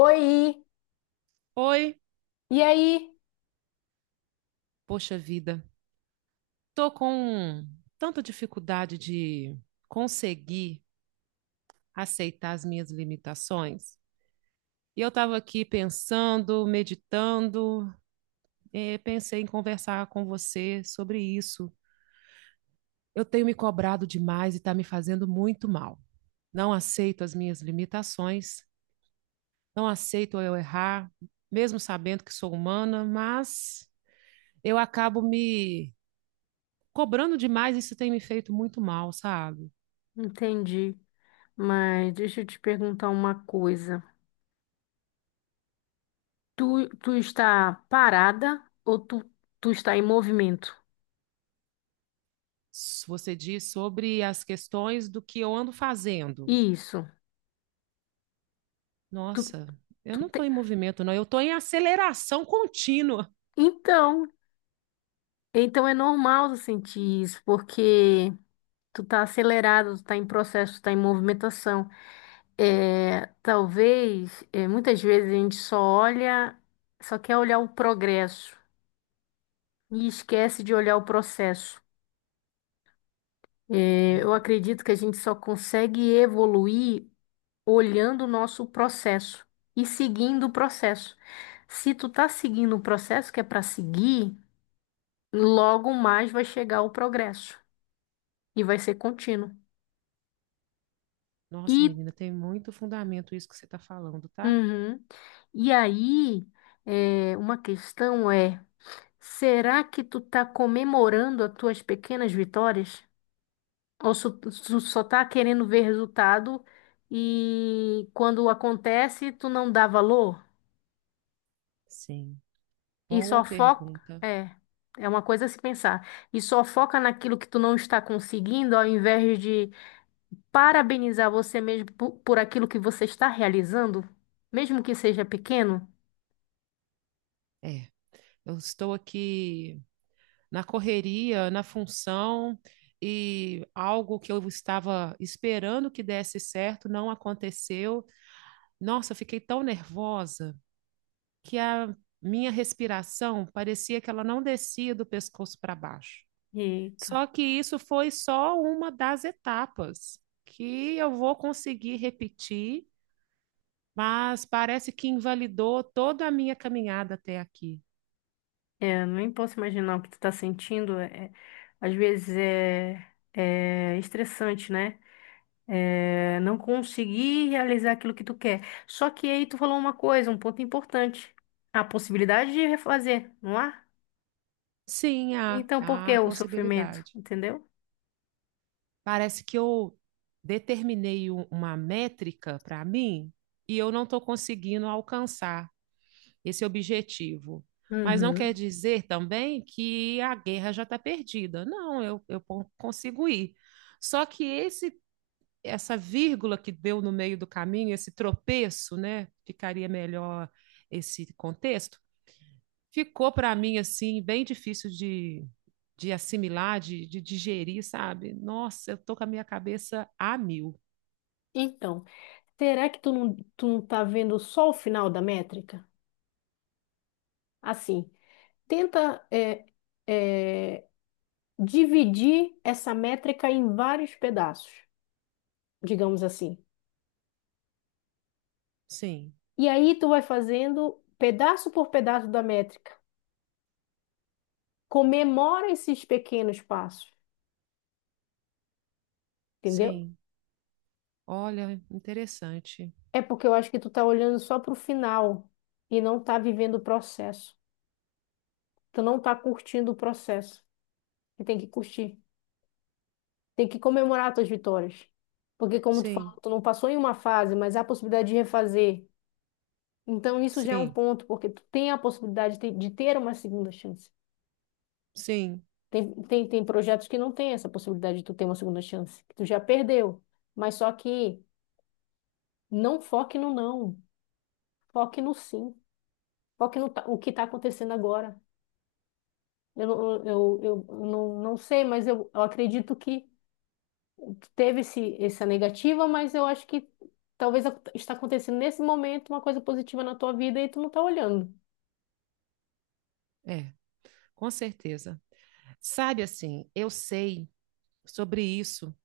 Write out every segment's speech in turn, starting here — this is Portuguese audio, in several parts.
Oi, Oi, e aí? poxa vida, tô com tanta dificuldade de conseguir aceitar as minhas limitações. E eu estava aqui pensando, meditando, pensei em conversar com você sobre isso. Eu tenho me cobrado demais e está me fazendo muito mal. Não aceito as minhas limitações, não aceito eu errar, mesmo sabendo que sou humana, mas eu acabo me cobrando demais e isso tem me feito muito mal, sabe? Entendi. Mas deixa eu te perguntar uma coisa. Tu está parada ou tu está em movimento? Você diz sobre as questões do que eu ando fazendo. Isso. Tu, Nossa, eu tu não estou te- em movimento, não. Eu estou em aceleração contínua. Então, então é normal tu sentir isso, porque tu tá acelerado, tu tá em processo, tu tá em movimentação. Muitas vezes a gente só olha, só quer olhar o progresso e esquece de olhar o processo. Eu Verdade. acredito que a gente só consegue evoluir olhando o nosso processo e seguindo o processo. Se tu tá seguindo o processo que é para seguir, logo mais vai chegar o progresso e vai ser contínuo. E, Nossa, menina, tem muito fundamento isso que você está falando, tá? uhum. E aí, uma questão é, será que tu tá comemorando as tuas pequenas vitórias? Tu só tá querendo ver resultado e quando acontece, tu não dá valor Sim. e Boa só foca. pergunta. É, é uma coisa a se pensar. E só foca naquilo que tu não está conseguindo, ao invés de parabenizar você mesmo por aquilo que você está realizando, mesmo que seja pequeno. É, eu estou aqui na correria, na função, e algo que eu estava esperando que desse certo não aconteceu. Nossa, eu fiquei tão nervosa que a minha respiração parecia que ela não descia do pescoço para baixo. Eita, Só que isso foi só uma das etapas que eu vou conseguir repetir, mas parece que invalidou toda a minha caminhada até aqui. é, nem posso imaginar o que tu tá sentindo. Às vezes é, é estressante, né? É, não conseguir realizar aquilo que tu quer. Só que aí tu falou uma coisa, um ponto importante. A possibilidade de refazer, não há? Sim, há, Então, por que há o sofrimento? possibilidade. Entendeu? Parece que eu determinei uma métrica para mim e eu não estou conseguindo alcançar esse objetivo. Mas não quer Uhum. dizer também que a guerra já está perdida. Não, eu consigo ir. Só que esse essa vírgula que deu no meio do caminho, esse tropeço, né? Ficaria melhor esse contexto. Ficou para mim assim bem difícil de assimilar, de digerir, sabe? Nossa, eu tô com a minha cabeça a mil. Então, será que tu não tá vendo só o final da métrica? Assim, tenta é, dividir essa métrica em vários pedaços, digamos assim. Sim, E aí tu vai fazendo pedaço por pedaço da métrica. Comemora esses pequenos passos. Entendeu? sim. Olha, interessante. É porque eu acho que tu tá olhando só pro final e não tá vivendo o processo. Tu não tá curtindo o processo. E tem que curtir. Tem que comemorar as tuas vitórias. Porque como tu falou, Sim, tu não passou em uma fase, mas há a possibilidade de refazer. Então isso já é um sim, ponto, porque tu tem a possibilidade de ter uma segunda chance. sim. Tem projetos que não tem essa possibilidade de tu ter uma segunda chance, que tu já perdeu. Mas só que não foque no não, foque no sim, foque no ta- o que está acontecendo agora. Eu, eu não, não sei, mas eu acredito que teve essa negativa, mas eu acho que talvez está acontecendo nesse momento uma coisa positiva na tua vida e tu não tá olhando. É. Com certeza. Sabe assim, eu sei sobre isso,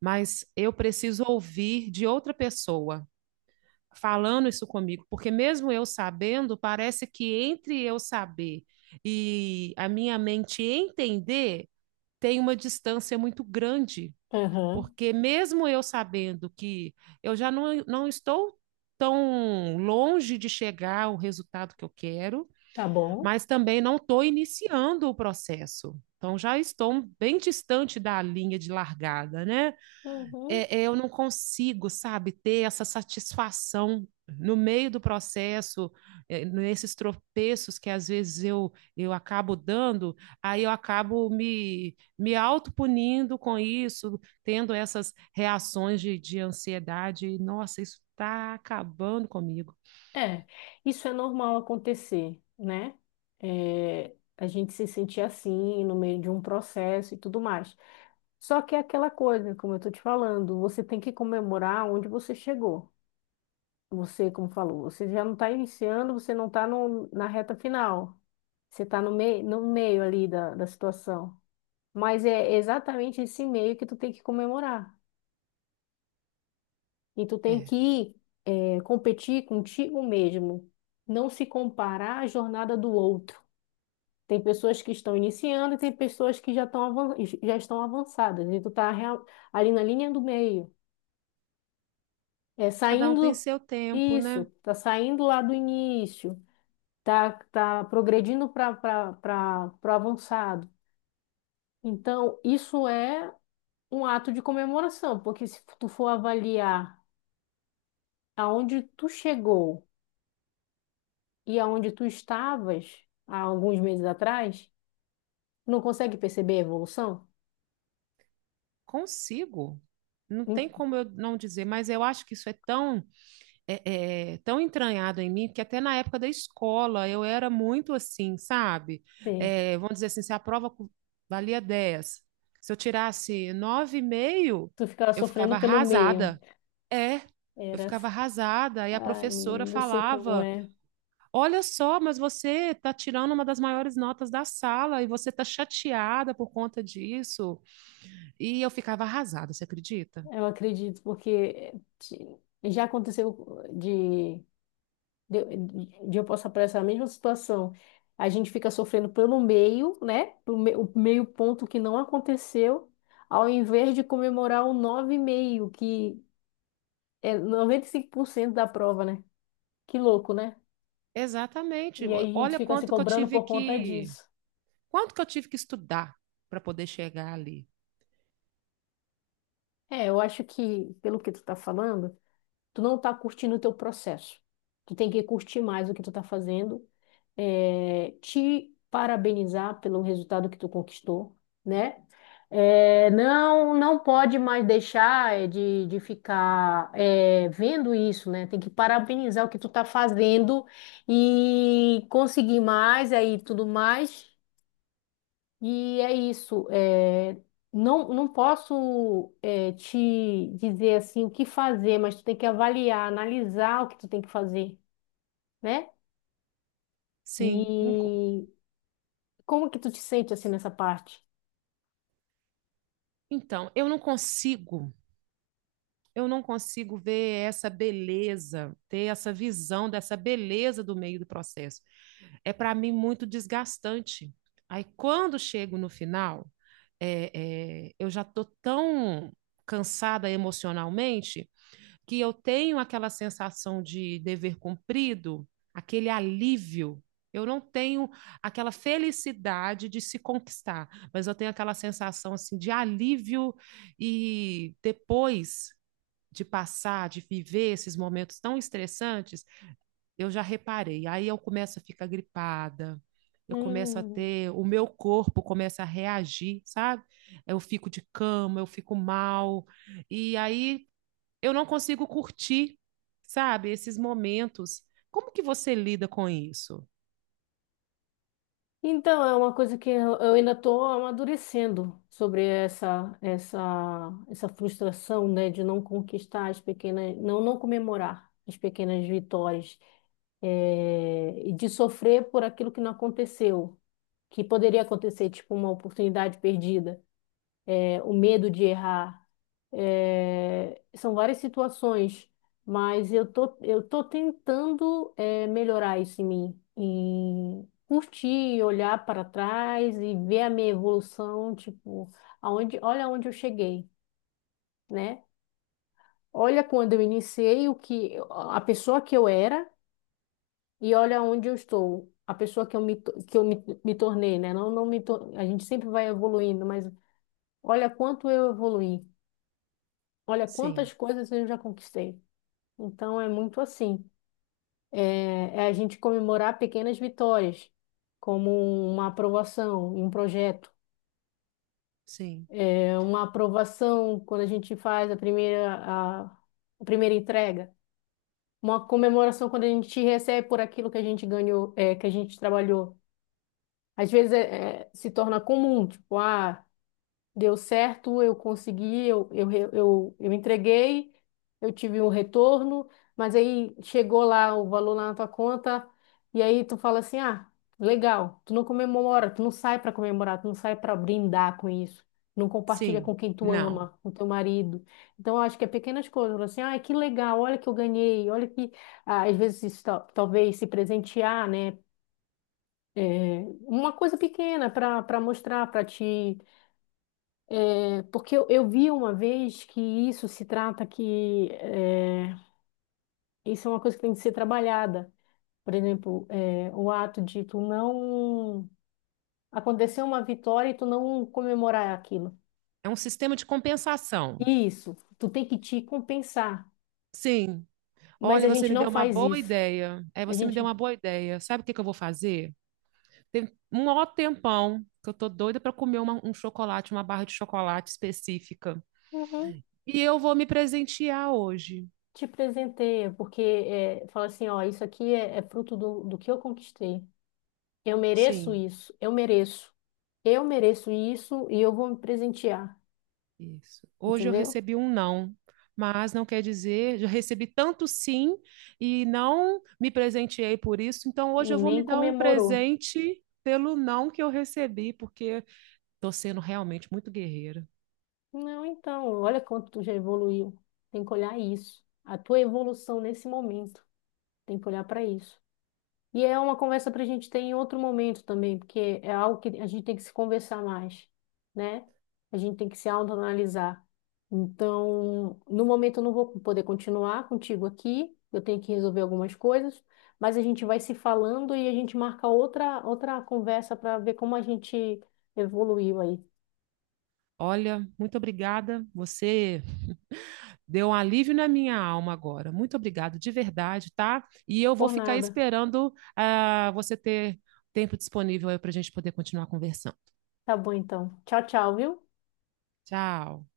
mas eu preciso ouvir de outra pessoa falando isso comigo, porque mesmo eu sabendo, parece que entre eu saber e a minha mente entender, tem uma distância muito grande, Aham, porque mesmo eu sabendo que eu já não estou tão longe de chegar ao resultado que eu quero, tá bom. mas também não estou iniciando o processo. Então, já estou bem distante da linha de largada, né? Uhum. É, eu não consigo, sabe, ter essa satisfação no meio do processo, nesses tropeços que às vezes eu acabo dando, aí eu acabo me autopunindo com isso, tendo essas reações de ansiedade. Nossa, isso está acabando comigo. É, isso é normal acontecer, né? É, a gente se sentir assim no meio de um processo e tudo mais. Só que é aquela coisa, como eu tô te falando, você tem que comemorar onde você chegou. Você, como falou, você já não está iniciando, você não está na reta final. Você está no meio, no meio ali da situação. Mas é exatamente esse meio que tu tem que comemorar. E tu tem É, que competir contigo mesmo. Não se comparar à jornada do outro. Tem pessoas que estão iniciando e tem pessoas que já estão avançadas. E tu tá ali na linha do meio. É, cada um tem saindo... seu tempo, Isso, né? tá saindo lá do início, tá, tá progredindo para o avançado. Então, isso é um ato de comemoração, porque se tu for avaliar aonde tu chegou e aonde tu estavas há alguns meses atrás, não consegue perceber a evolução? Consigo. Não tem como eu não dizer, mas eu acho que isso é tão, tão entranhado em mim que até na época da escola eu era muito assim, sabe? Entende? É, vamos dizer assim, se a prova valia 10, se eu tirasse 9,5, Tu ficava eu ficava sofrendo pelo meio. arrasada. É, eu Era ficava assim. arrasada. E a Ai, professora menina, eu sei como falava: é. Olha só, mas você está tirando uma das maiores notas da sala e você está chateada por conta disso. E eu ficava arrasada, você acredita? Eu acredito, porque já aconteceu de, de eu passar por essa mesma situação. A gente fica sofrendo pelo meio, né? O meio ponto que não aconteceu, ao invés de comemorar o 9,5, que é 95% da prova, né? Que louco, né? Exatamente. E aí a gente Olha fica se cobrando por conta disso. quanto que eu tive que estudar para poder chegar ali. É, eu acho que, pelo que tu tá falando, tu não tá curtindo o teu processo. Tu tem que curtir mais o que tu tá fazendo, é, te parabenizar pelo resultado que tu conquistou, né? É, não, não pode mais deixar de ficar vendo isso, né? Tem que parabenizar o que tu está fazendo e conseguir mais aí tudo mais. E é isso. É, não, não posso te dizer assim o que fazer, mas tu tem que avaliar, analisar o que tu tem que fazer, né? Sim. E como que tu te sente assim nessa parte? Então, eu não consigo ver essa beleza, ter essa visão dessa beleza do meio do processo. É para mim muito desgastante. Aí, quando chego no final, eu já tô tão cansada emocionalmente que eu tenho aquela sensação de dever cumprido, aquele alívio. Eu não tenho aquela felicidade de se conquistar, mas eu tenho aquela sensação assim de alívio e depois de passar, de viver esses momentos tão estressantes, eu já reparei. Aí eu começo a ficar gripada, eu começo a Hum. ter, o meu corpo começa a reagir, sabe? Eu fico de cama, eu fico mal. E aí eu não consigo curtir, sabe, esses momentos. Como que você lida com isso? Então, é uma coisa que eu ainda estou amadurecendo sobre essa frustração, né, de não conquistar as pequenas, não comemorar as pequenas vitórias, e de sofrer por aquilo que não aconteceu, que poderia acontecer, tipo uma oportunidade perdida, o medo de errar. É, são várias situações, mas eu tô tentando melhorar isso em mim, em curtir, olhar para trás e ver a minha evolução, tipo, olha onde eu cheguei, né? Olha quando eu iniciei, o que a pessoa que eu era, e olha onde eu estou, a pessoa que eu me, to- que eu me, me tornei, né? Não, não me, tor- A gente sempre vai evoluindo, mas olha quanto eu evoluí. Olha Sim, quantas coisas eu já conquistei. Então é muito assim. É, é a gente comemorar pequenas vitórias, como uma aprovação em um projeto. sim, É uma aprovação quando a gente faz a primeira entrega. Uma comemoração quando a gente recebe por aquilo que a gente ganhou, é, que a gente trabalhou. Às vezes se torna comum, tipo, ah, deu certo, eu consegui, eu entreguei, eu tive um retorno, mas aí chegou lá o valor lá na tua conta, e aí tu fala assim, ah, legal, tu não comemora, tu não sai para comemorar, tu não sai para brindar com isso. Não compartilha sim. com quem tu Não. ama, com teu marido. Então, eu acho que é pequenas coisas. Fala assim, ai, que legal, olha que eu ganhei, olha que, ah, às vezes, talvez se presentear, né? É, uma coisa pequena para mostrar, porque eu vi uma vez que isso se trata que é, isso é uma coisa que tem que ser trabalhada. Por exemplo, é, o ato de tu não acontecer uma vitória e tu não comemorar aquilo. É um sistema de compensação. Isso, tu tem que te compensar. Sim. Mas Olha, a você gente me não deu uma faz boa isso. ideia. É, A você me gente deu uma boa ideia. Sabe o que que eu vou fazer? Tem um ó tempão que eu tô doida para comer um chocolate, uma barra de chocolate específica. uhum, E eu vou me presentear hoje. Te presenteia, porque é, fala assim, ó, isso aqui é, é fruto do que eu conquistei. Eu mereço Sim. isso, eu mereço. Eu mereço isso e eu vou me presentear, Isso. Hoje eu entendeu? recebi um não, mas não quer dizer, eu recebi tanto sim e não me presenteei por isso, então E hoje eu vou me nem dar um comemorou. presente pelo não que eu recebi, porque estou sendo realmente muito guerreira. Não, então, olha quanto tu já evoluiu. Tem que olhar isso. A tua evolução nesse momento. Tem que olhar para isso. E é uma conversa para a gente ter em outro momento também, porque é algo que a gente tem que se conversar mais, né? A gente tem que se autoanalisar. Então, no momento eu não vou poder continuar contigo aqui, eu tenho que resolver algumas coisas, mas a gente vai se falando e a gente marca outra conversa para ver como a gente evoluiu aí. Olha, muito obrigada. Você deu um alívio na minha alma agora. Muito obrigado, de verdade, tá? E eu vou Por ficar nada. esperando você ter tempo disponível aí para a gente poder continuar conversando. Tá bom, então. Tchau, tchau, viu? Tchau.